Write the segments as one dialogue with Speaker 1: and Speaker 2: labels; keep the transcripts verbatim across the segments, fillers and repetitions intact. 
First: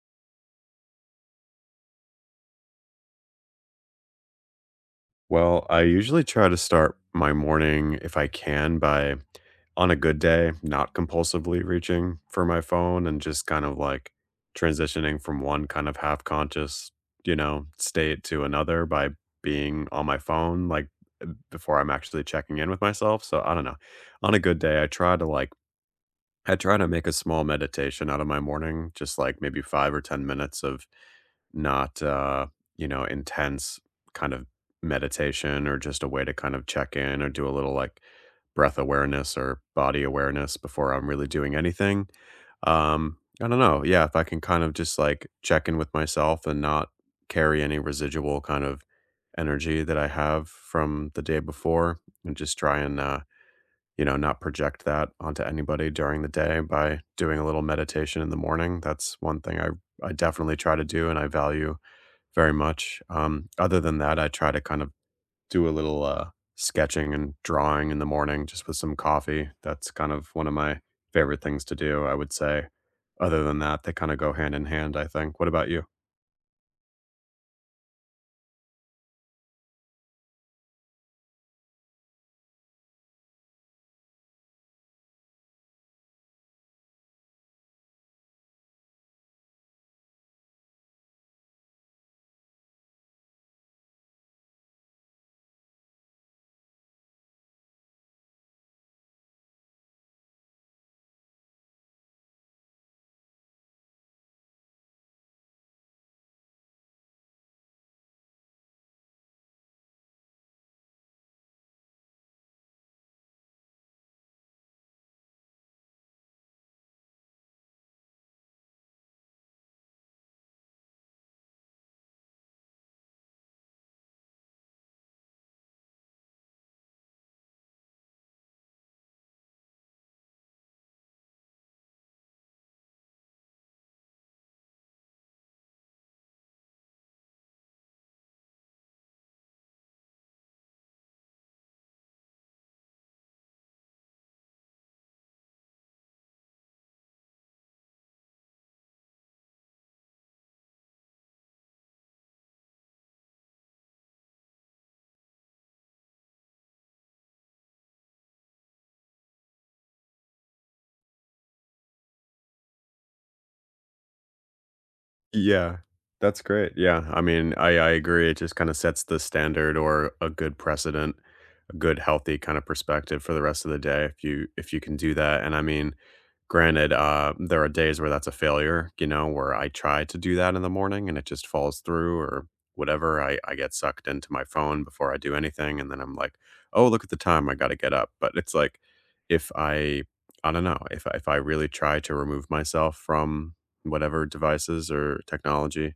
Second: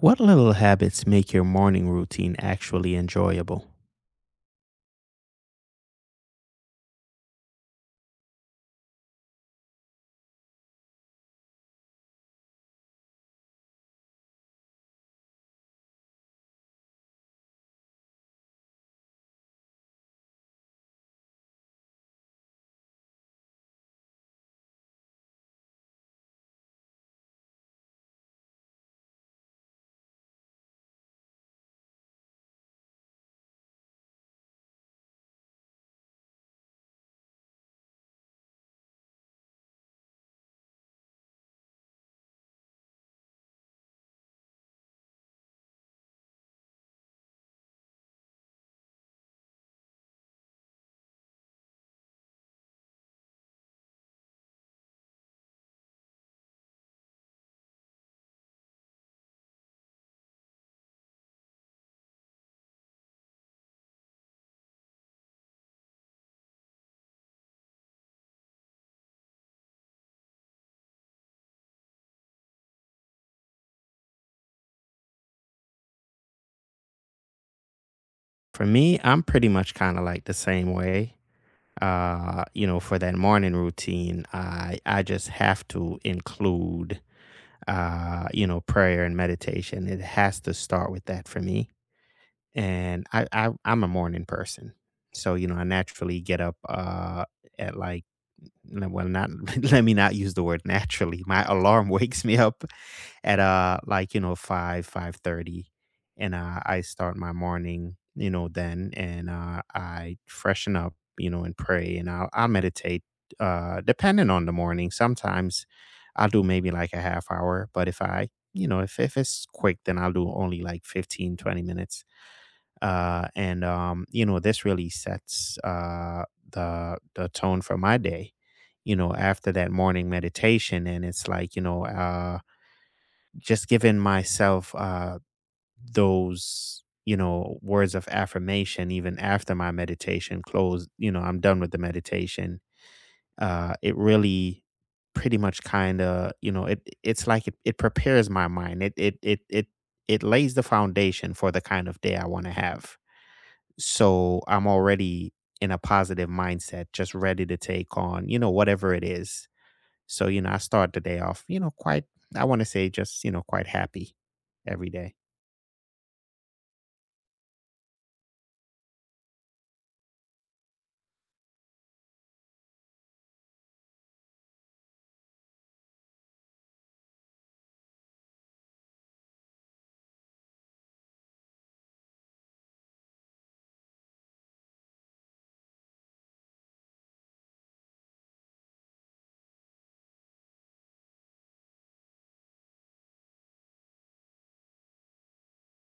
Speaker 1: What little habits make your morning routine actually enjoyable?
Speaker 2: Well, I usually try to start my morning if I can by, on a good day, not compulsively reaching for my phone and just kind of like transitioning from one kind of half conscious, you know, state to another by being on my phone, like uh, before I'm actually checking in with myself. So I don't know. On a good day, I try to like, I try to make a small meditation out of my morning, just like maybe five or ten minutes of not, uh, you know, intense kind of meditation or just a way to kind of check in or do a little like breath awareness or body awareness before I'm really doing anything. Um, I don't know. Yeah, if I can kind of just like check in with myself and not carry any residual kind of energy that I have from the day before and just try and, uh, you know, not project that onto anybody during the day by doing a little meditation in the morning. That's one thing I, I definitely try to do and I value very much. Um, other than that, I try to kind of do a little uh, sketching and drawing in the morning just with some coffee. That's kind of one of my favorite things to do, I would say. Other than that, they kind of go hand in hand, I think. What about you?
Speaker 1: For me, I'm pretty much kind of like the same way. Uh, you know, for that morning routine, I I just have to include uh, you know, prayer and meditation. It has to start with that for me. And I, I I'm a morning person, so you know I naturally get up uh at like n- well not let me not use the word naturally. My alarm wakes me up at uh like you know five, five thirty, and uh, I start my morning you know then and uh, I freshen up you know and pray and I'll I meditate uh depending on the morning. Sometimes I'll do maybe like a half hour, but if I you know if if it's quick then I'll do only like fifteen, twenty minutes uh, and um, you know this really sets uh, the the tone for my day you know after that morning meditation, and it's like you know uh, just giving myself uh, those you know words of affirmation. Even after my meditation closed, you know, I'm done with the meditation, uh, it really pretty much kind of you know it it's like it, it prepares my mind, it it it it it lays the foundation for the kind of day I want to have, so I'm already in a positive mindset, just ready to take on, you know, whatever it is. So, you know, I start the day off, you know, quite, I want to say just, you know, quite happy every day.
Speaker 2: Yeah, that's great. Yeah, I mean, I I agree. It just kind of sets the standard or a good precedent, a good healthy kind of perspective for the rest of the day if you if you can do that. And I mean, granted, uh, there are days where that's a failure. You know, where I try to do that in the morning and it just falls through or whatever. I I get sucked into my phone before I do anything, and then I'm like, oh, look at the time. I got to get up. But it's like if I I don't know if I- if I really try to remove myself from whatever devices or technology,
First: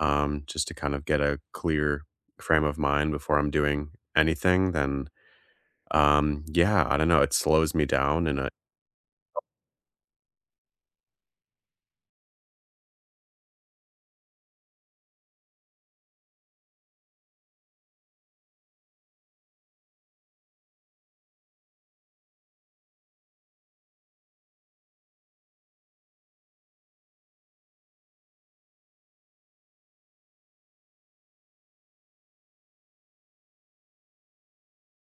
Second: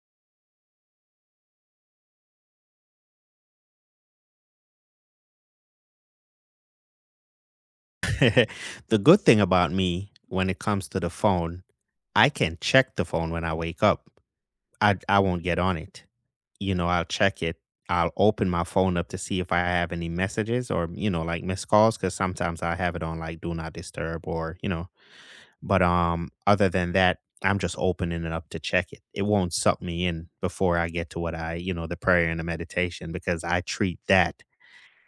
Speaker 2: um, just to kind of get a clear frame of mind before I'm doing anything, then, um, yeah, I don't know, it slows me down and, uh
Speaker 1: The good thing about me when it comes to the phone, I can check the phone when I wake up. I, I won't get on it. You know, I'll check it. I'll open my phone up to see if I have any messages or, you know, like missed calls, because sometimes I have it on like do not disturb or, you know. But, um, other than that, I'm just opening it up to check it. It won't suck me in before I get to what I, you know, the prayer and the meditation, because I treat that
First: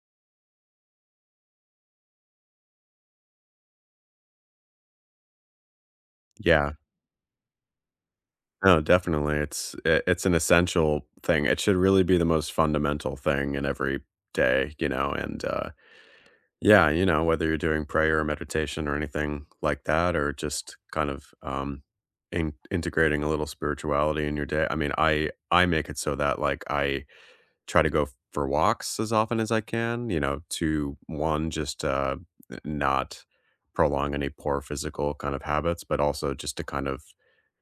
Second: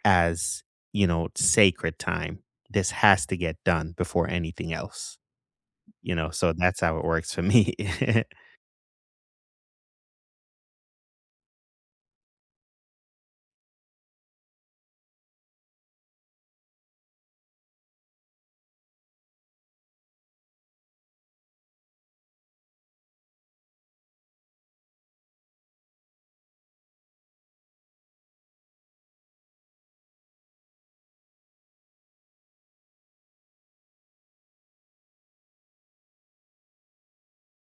Speaker 1: as, you know, sacred time. This has to get done before anything else, you know, so
Speaker 2: yeah,
Speaker 1: that's how it works for me.
Speaker 2: no, definitely, it's i it's an essential thing, it should really be the most fundamental thing in every day, you know, and, uh, yeah, you know, whether you're doing prayer or meditation or anything like that or just kind of, um, in integrating a little spirituality in your day, I mean, I I make it so that, like, I try to go for walks as often as I can, you know, to one, just uh, not prolong any poor physical kind of habits, but also just to kind of,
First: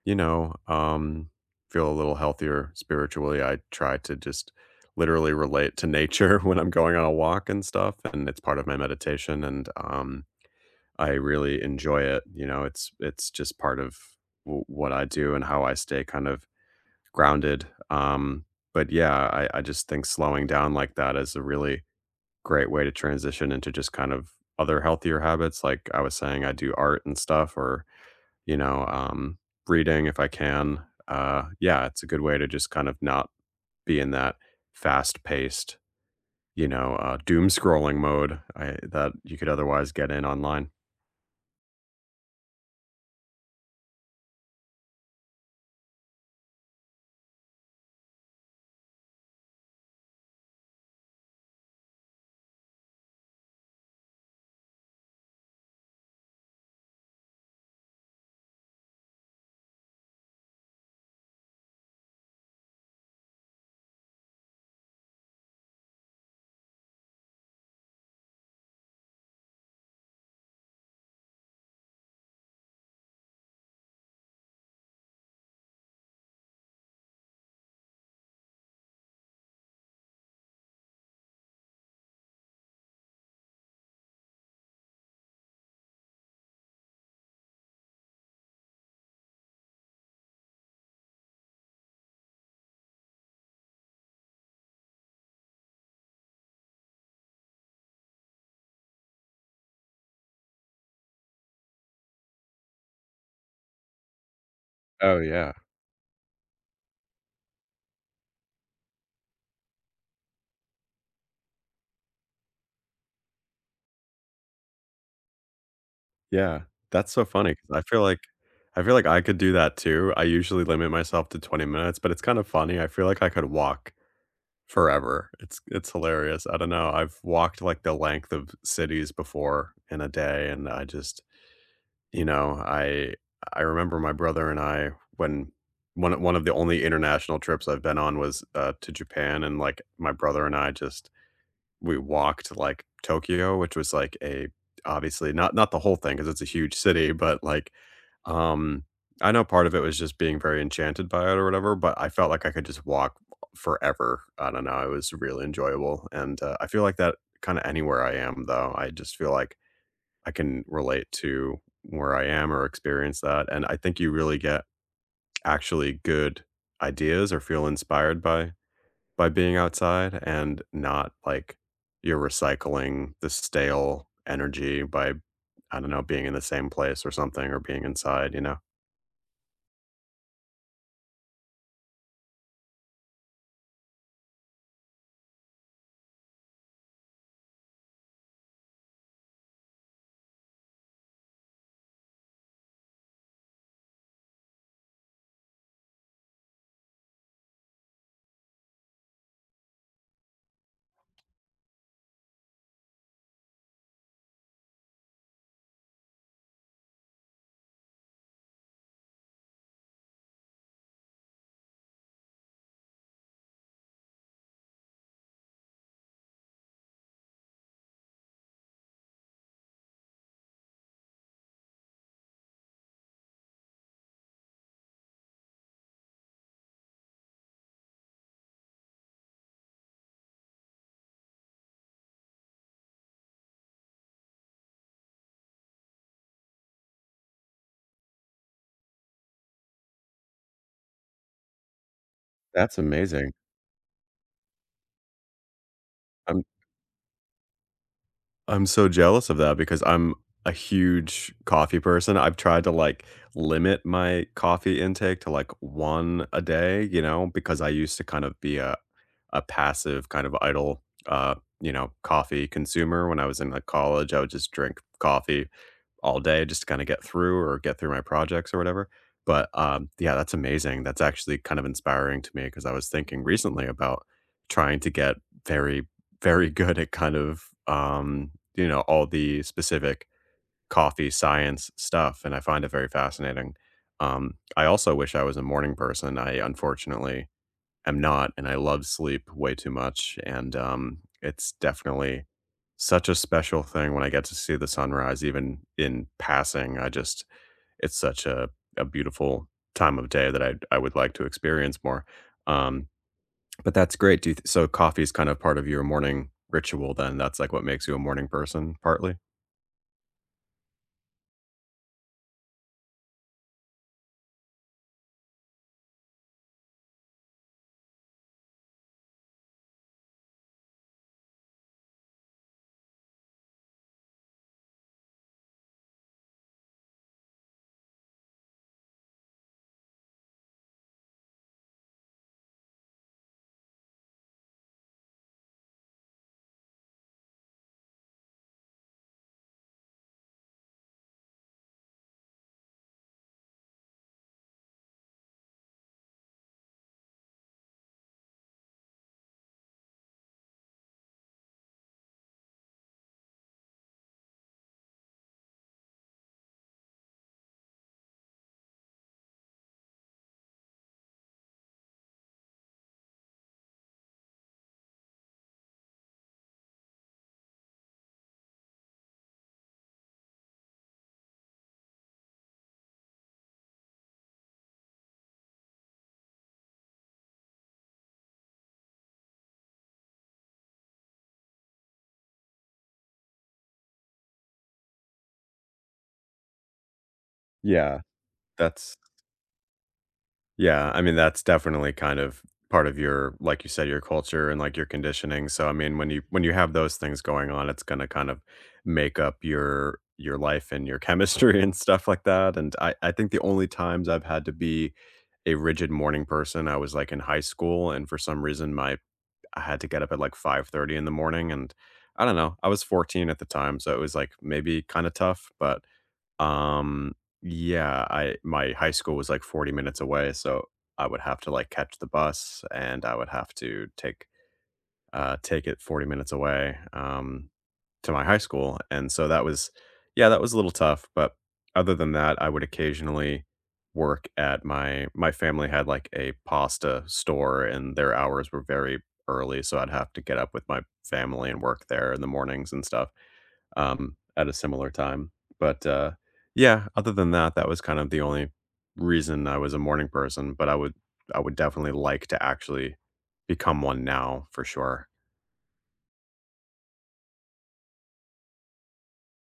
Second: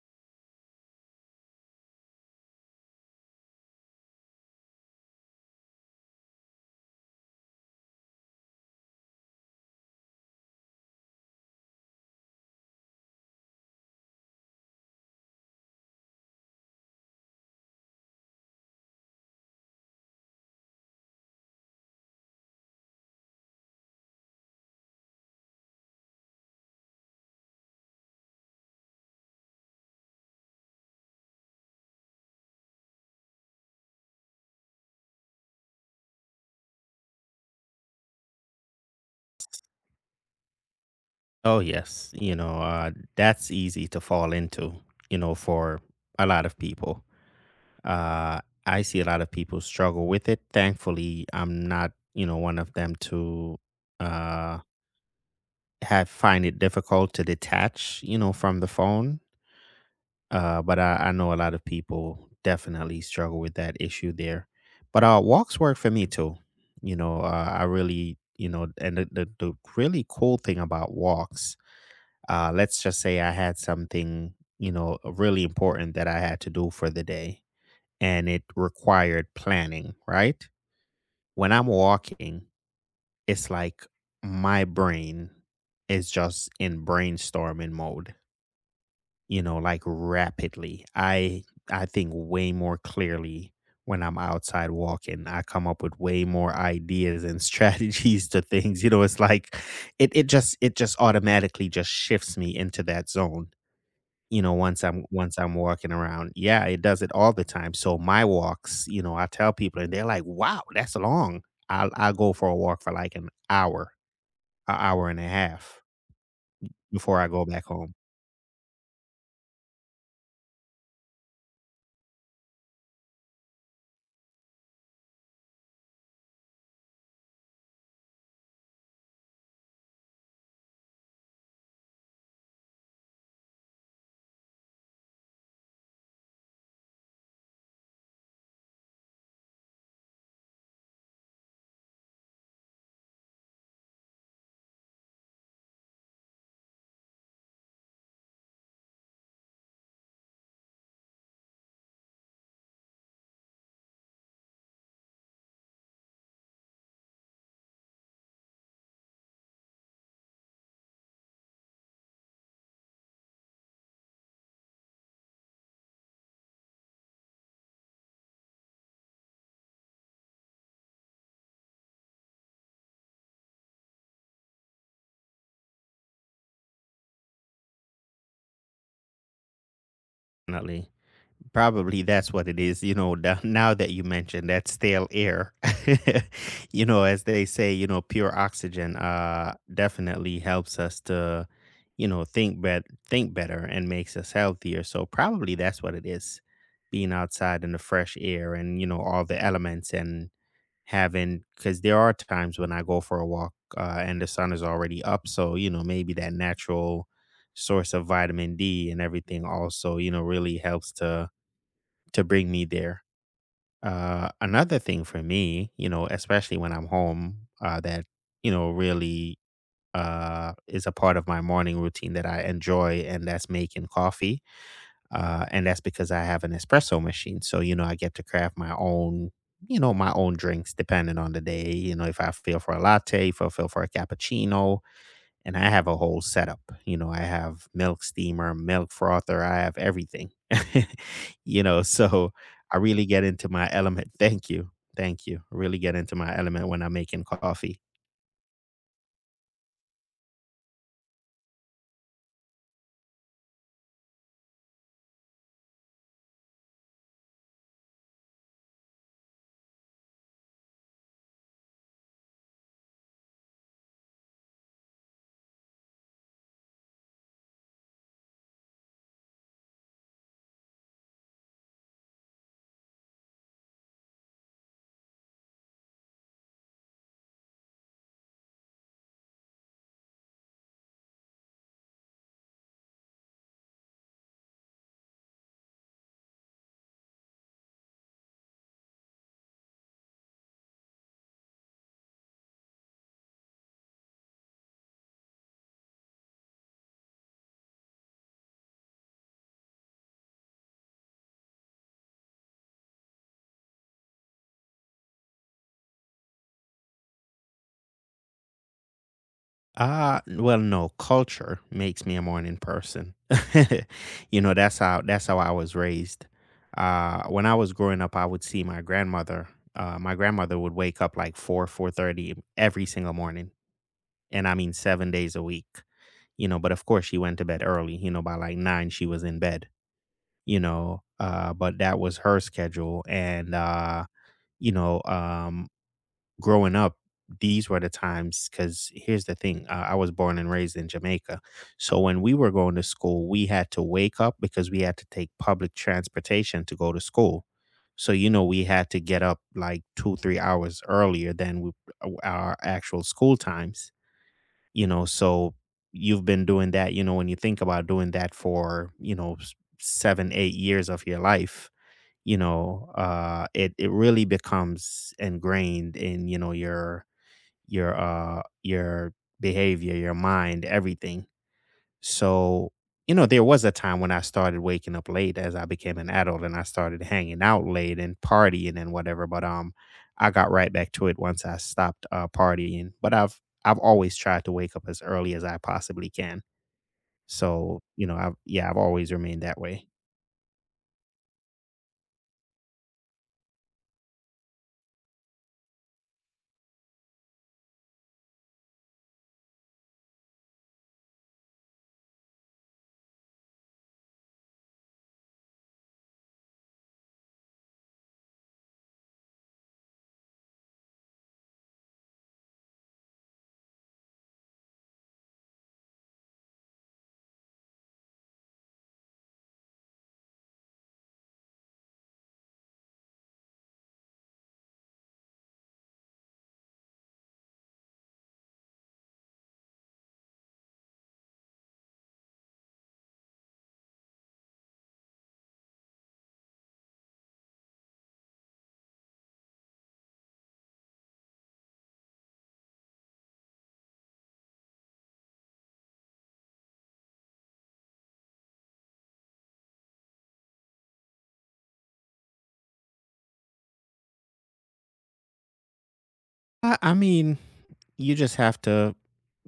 Speaker 2: you know, um, feel a little healthier spiritually. I try to just literally relate to nature when I'm going on a walk and stuff, and it's part of my meditation. And um, I really enjoy it. You know, it's it's just part of w- what I do and how I stay kind of grounded. Um, but yeah, I, I just think slowing down like that is a really great way to transition into just kind of other healthier habits. Like I was saying, I do art and stuff, or you know, um, reading if I can. Uh, yeah, it's a good way to just kind of not be in that fast paced, you know, uh, doom scrolling mode I, that you could otherwise get in online.
Speaker 1: Oh, yes, you know, uh, that's easy to fall into, you know, for a lot of people. Uh, I see a lot of people struggle with it. Thankfully, I'm not, you know, one of them to, uh have find it difficult to detach, you know, from the phone. Uh, but I, I know a lot of people definitely struggle with that issue there. But uh, walks work for me too. You know, uh, I really, you know, and the, the the really cool thing about walks, uh, let's just say I had something, you know, really important that I had to do for the day, and it required planning. Right when I'm walking, it's like my brain is just in brainstorming mode, you know, like rapidly. I I think way more clearly when I'm outside walking. I come up with way more ideas and strategies to things. You know, it's like it it just it just automatically just shifts me into that zone. You know, once I'm
Speaker 2: Oh
Speaker 1: once
Speaker 2: yeah.
Speaker 1: I'm walking around. Yeah, it does it all the time. So my walks, you know, I tell people and they're like, "Wow, that's long." I'll I'll go for a walk for like an hour, an hour and a half
Speaker 2: Yeah, that's
Speaker 1: before
Speaker 2: so
Speaker 1: I go
Speaker 2: funny
Speaker 1: back
Speaker 2: 'cause I
Speaker 1: home.
Speaker 2: feel like I feel like I could do that too. I usually limit myself to twenty minutes, but it's kind of funny. I feel like I could walk forever. It's it's hilarious. I don't know. I've walked like the length of cities before in a day, and I just, you know, I I remember my brother and I when one one of the only international trips I've been on was uh, to Japan, and like my brother and I just we walked, like, Tokyo, which was, like, a obviously not not the whole thing because it's a huge city, but, like, um, I know part of it was just being very enchanted by it or whatever, but I felt like I could just walk forever. I don't know, it was really enjoyable, and, uh, I feel like that kinda anywhere I am, though. I just feel like I can relate to where I am or experience that, and I think you really get actually good ideas or feel inspired by by being outside and not like you're recycling the stale energy by, I don't know, being in the same place or something or being inside, you know?
Speaker 1: Definitely. Probably that's what it is, you know, the now that you mentioned that stale air, you know, as they say, you know, pure oxygen uh definitely helps us to, you know, think bet think better and makes us healthier. So probably that's what it is. Being outside in the fresh air and, you know, all the elements, and having, cuz there are times when I go for a walk uh, and the sun is already up, so, you know, maybe that natural source of vitamin D and everything also, you know, really helps to to bring me there. Uh, another thing for me, you know, especially when I'm home, uh, that you know really uh, is a part of my morning routine that I enjoy, and that's making coffee. Uh, and that's because I have an espresso machine, so you know I get to craft my own, you know, my own drinks depending on the day. You know, if I feel for a latte, if I feel for a cappuccino, and I have a whole setup. You know, I have milk steamer, milk frother, I have everything. You know, so
Speaker 2: That's
Speaker 1: I really get
Speaker 2: amazing.
Speaker 1: into my element. Thank you. Thank you. I really get into my
Speaker 2: I'm
Speaker 1: element when I'm making coffee.
Speaker 2: I'm so jealous of that because I'm a huge coffee person. I've tried to like limit my coffee intake to like one a day, you know, because I used to kind of be a, a passive kind of idle uh, you know, coffee consumer when I was in like college. I would just drink coffee all day just to kind of get through or get through my projects or whatever. But um, yeah, that's amazing. That's actually kind of inspiring to me because I was thinking recently about trying to get very, very good at kind of, um, you know, all the specific coffee science stuff. And I find it very fascinating. Um, I also wish I was a morning person. I unfortunately am not, and I love sleep way too much, and, um, it's definitely such a special thing when I get to see the sunrise even in passing, I just it's such a a beautiful time of day that I I would like to experience more, um, but that's great, do you th so coffee's kind of part of your morning ritual then, that's, like, what makes you a morning person, partly?
Speaker 1: Ah, well, no, culture makes me a morning person. You know, that's how that's how I was raised. Uh, when I was growing up, I would see my grandmother. Uh, my grandmother would wake up like four, four thirty every single morning, and I mean seven days a week. You know, but of course she went to bed early, you know, by like nine she was in bed, you know, uh but that was her schedule, and uh you know, um growing up these were the times, cuz here's the thing, uh, I was born and raised in Jamaica. So when we were going to school, we had to wake up because we had to take public transportation to go to school. So you know, we had to get up like two, three hours earlier than we, uh, our actual school times, you know. So you've been doing that, you know, when you think about doing that for, you know, s seven, eight years of your life, you know, uh, it it really becomes ingrained in, you know, your your, uh your behavior, your mind, everything. So, you know, there was a time when I started waking up late as I became an adult and I started hanging out late and partying and whatever, but um I got right back to it once I stopped uh partying. But I've I've always tried to wake up as early as I possibly can. So,
Speaker 2: Yeah,
Speaker 1: you know, I've yeah, I've
Speaker 2: that's
Speaker 1: always remained that way.
Speaker 2: Yeah, I mean, that's definitely kind of part of your like you said, your culture and, like, your conditioning, so, I mean, when you when you have those things going on, it's gonna kind of make up your your life and your chemistry and stuff like that, and I I think the only times I've had to be a rigid morning person, I was, like, in high school, and for some reason, my I had to get up at, like, five thirty in the morning, and I don't know, I was fourteen at the time, so it was, like, maybe kinda tough, but um, yeah, I my high school was like forty minutes away, so I would have to like catch the bus and I would have to take uh take it forty minutes away um to my high school. And so that was yeah, that was a little tough, but other than that, I would occasionally work at my my family had like a pasta store and their hours were very early, so I'd have to get up with my family and work there in the mornings and stuff um, at a similar time. But, uh, yeah, other than that, that was kind of the only reason I was a morning person, but I would I would definitely like to actually become one now for sure.
Speaker 1: I, I mean, you just have to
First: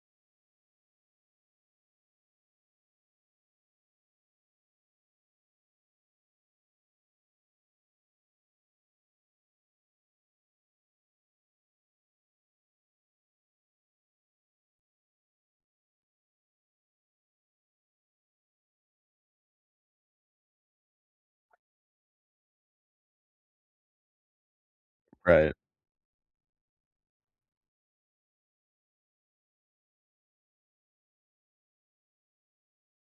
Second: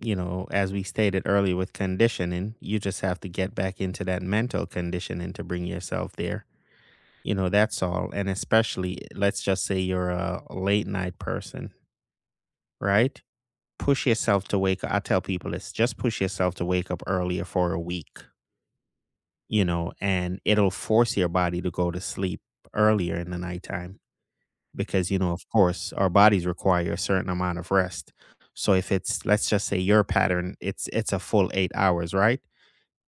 Speaker 1: you know as we stated earlier with conditioning you just have to get back into that mental conditioning to bring yourself there. You know, that's all. And especially, let's just say you're a late night person, right? Push yourself to wake up. I tell people this, just push yourself to wake up earlier for a week, you know, and it'll force your body to go to sleep earlier in the nighttime, because, you know, of
Speaker 2: Right.
Speaker 1: course, our bodies require a certain amount of rest. So if it's, let's just say your pattern, it's it's a full eight hours, right?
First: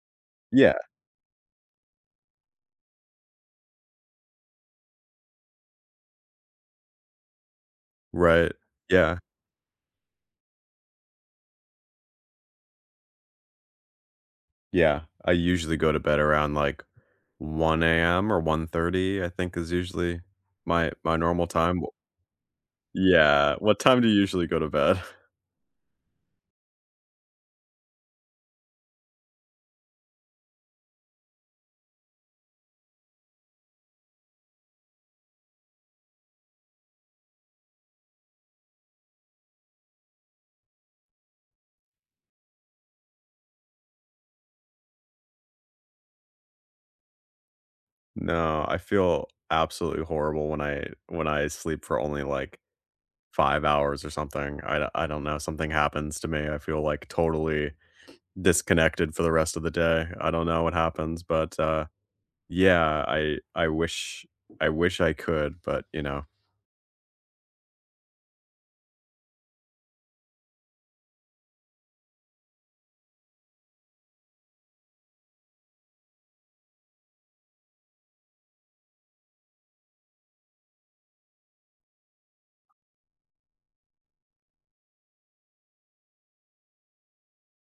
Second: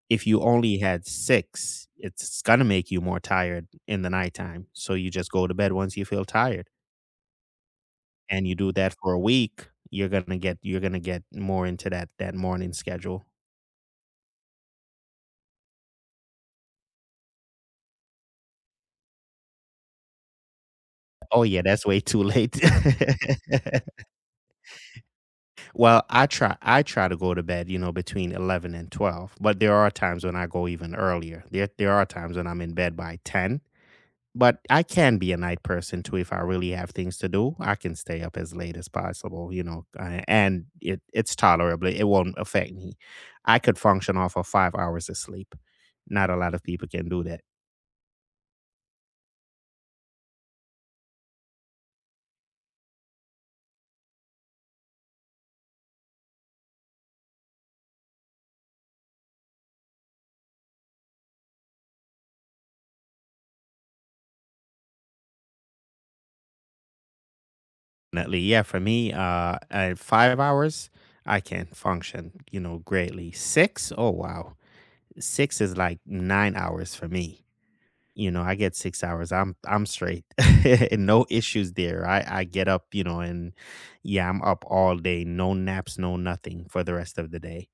Speaker 1: If you
Speaker 2: Yeah.
Speaker 1: only had six, it's going to make you more tired in the nighttime. So you just go to bed once you feel tired. And
Speaker 2: Right.
Speaker 1: you do that for
Speaker 2: Yeah.
Speaker 1: a week, you're gonna get you're gonna get more into that that morning schedule.
Speaker 2: Yeah. I usually go to bed around, like, one a m or one thirty. I think is usually my my
Speaker 1: Oh,
Speaker 2: normal
Speaker 1: yeah,
Speaker 2: time.
Speaker 1: that's
Speaker 2: W
Speaker 1: way too late.
Speaker 2: Yeah. What time do you usually go to bed?
Speaker 1: Well, I try I try to go to bed, you know, between eleven and twelve, but there are times when I go even earlier. There there are times when I'm in bed by ten, but I can be a night person too if I really have things to do. I can stay up as late as possible, you know, a and it it's tolerable. It won't affect me. I could function off of five hours of sleep. Not a lot of people can do that.
Speaker 2: No, I feel absolutely horrible when I when I sleep for only, like five hours or something. I d I don't know, something happens to me. I feel, like, totally disconnected for the rest of the day. I don't know what happens, but, uh, yeah, I I wish I wish I could, but, you know,
Speaker 1: Definitely. Yeah, for me, uh, at five hours, I can function, you know, greatly. Six, oh wow. Six is like nine hours for me. You know, I get six hours. I'm I'm straight. And no issues there. I, I get up, you know, and yeah, I'm up all day, no naps, no nothing for the rest of the day,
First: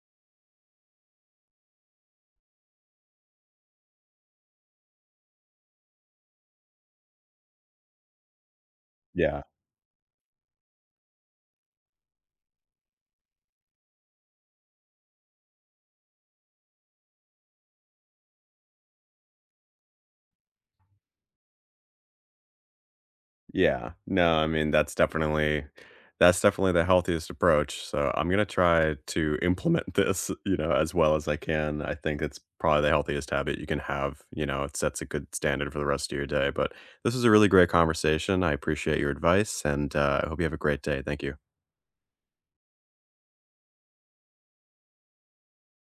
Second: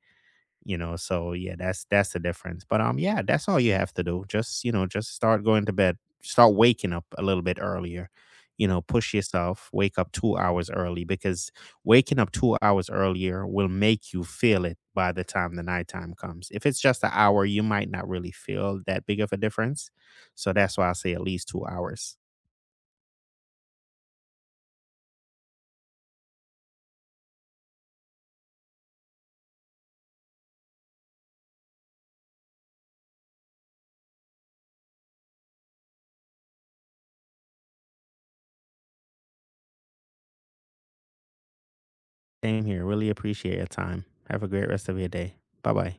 Speaker 1: you know. So yeah, that's that's the difference, but um yeah, that's all you have to do, just you know just start going to bed, start waking up a little bit earlier, you know, push
Speaker 2: yeah.
Speaker 1: yourself, wake up two hours early, because waking up two hours earlier will make you feel it by the time the nighttime comes. If it's just an hour you might not really feel that big of a difference, so that's why I say at least two hours.
Speaker 2: Yeah. No, I mean, that's definitely that's definitely the healthiest approach, so I'm gonna try to implement this, you know, as well as I can. I think it's probably the healthiest habit you can have, you know, it sets a good standard for the rest of your day, but this was a really great conversation. I appreciate your advice, and, uh, I hope you have a great day. Thank you.
Speaker 1: Same here, really appreciate your time. Have a great rest of your day. Bye bye.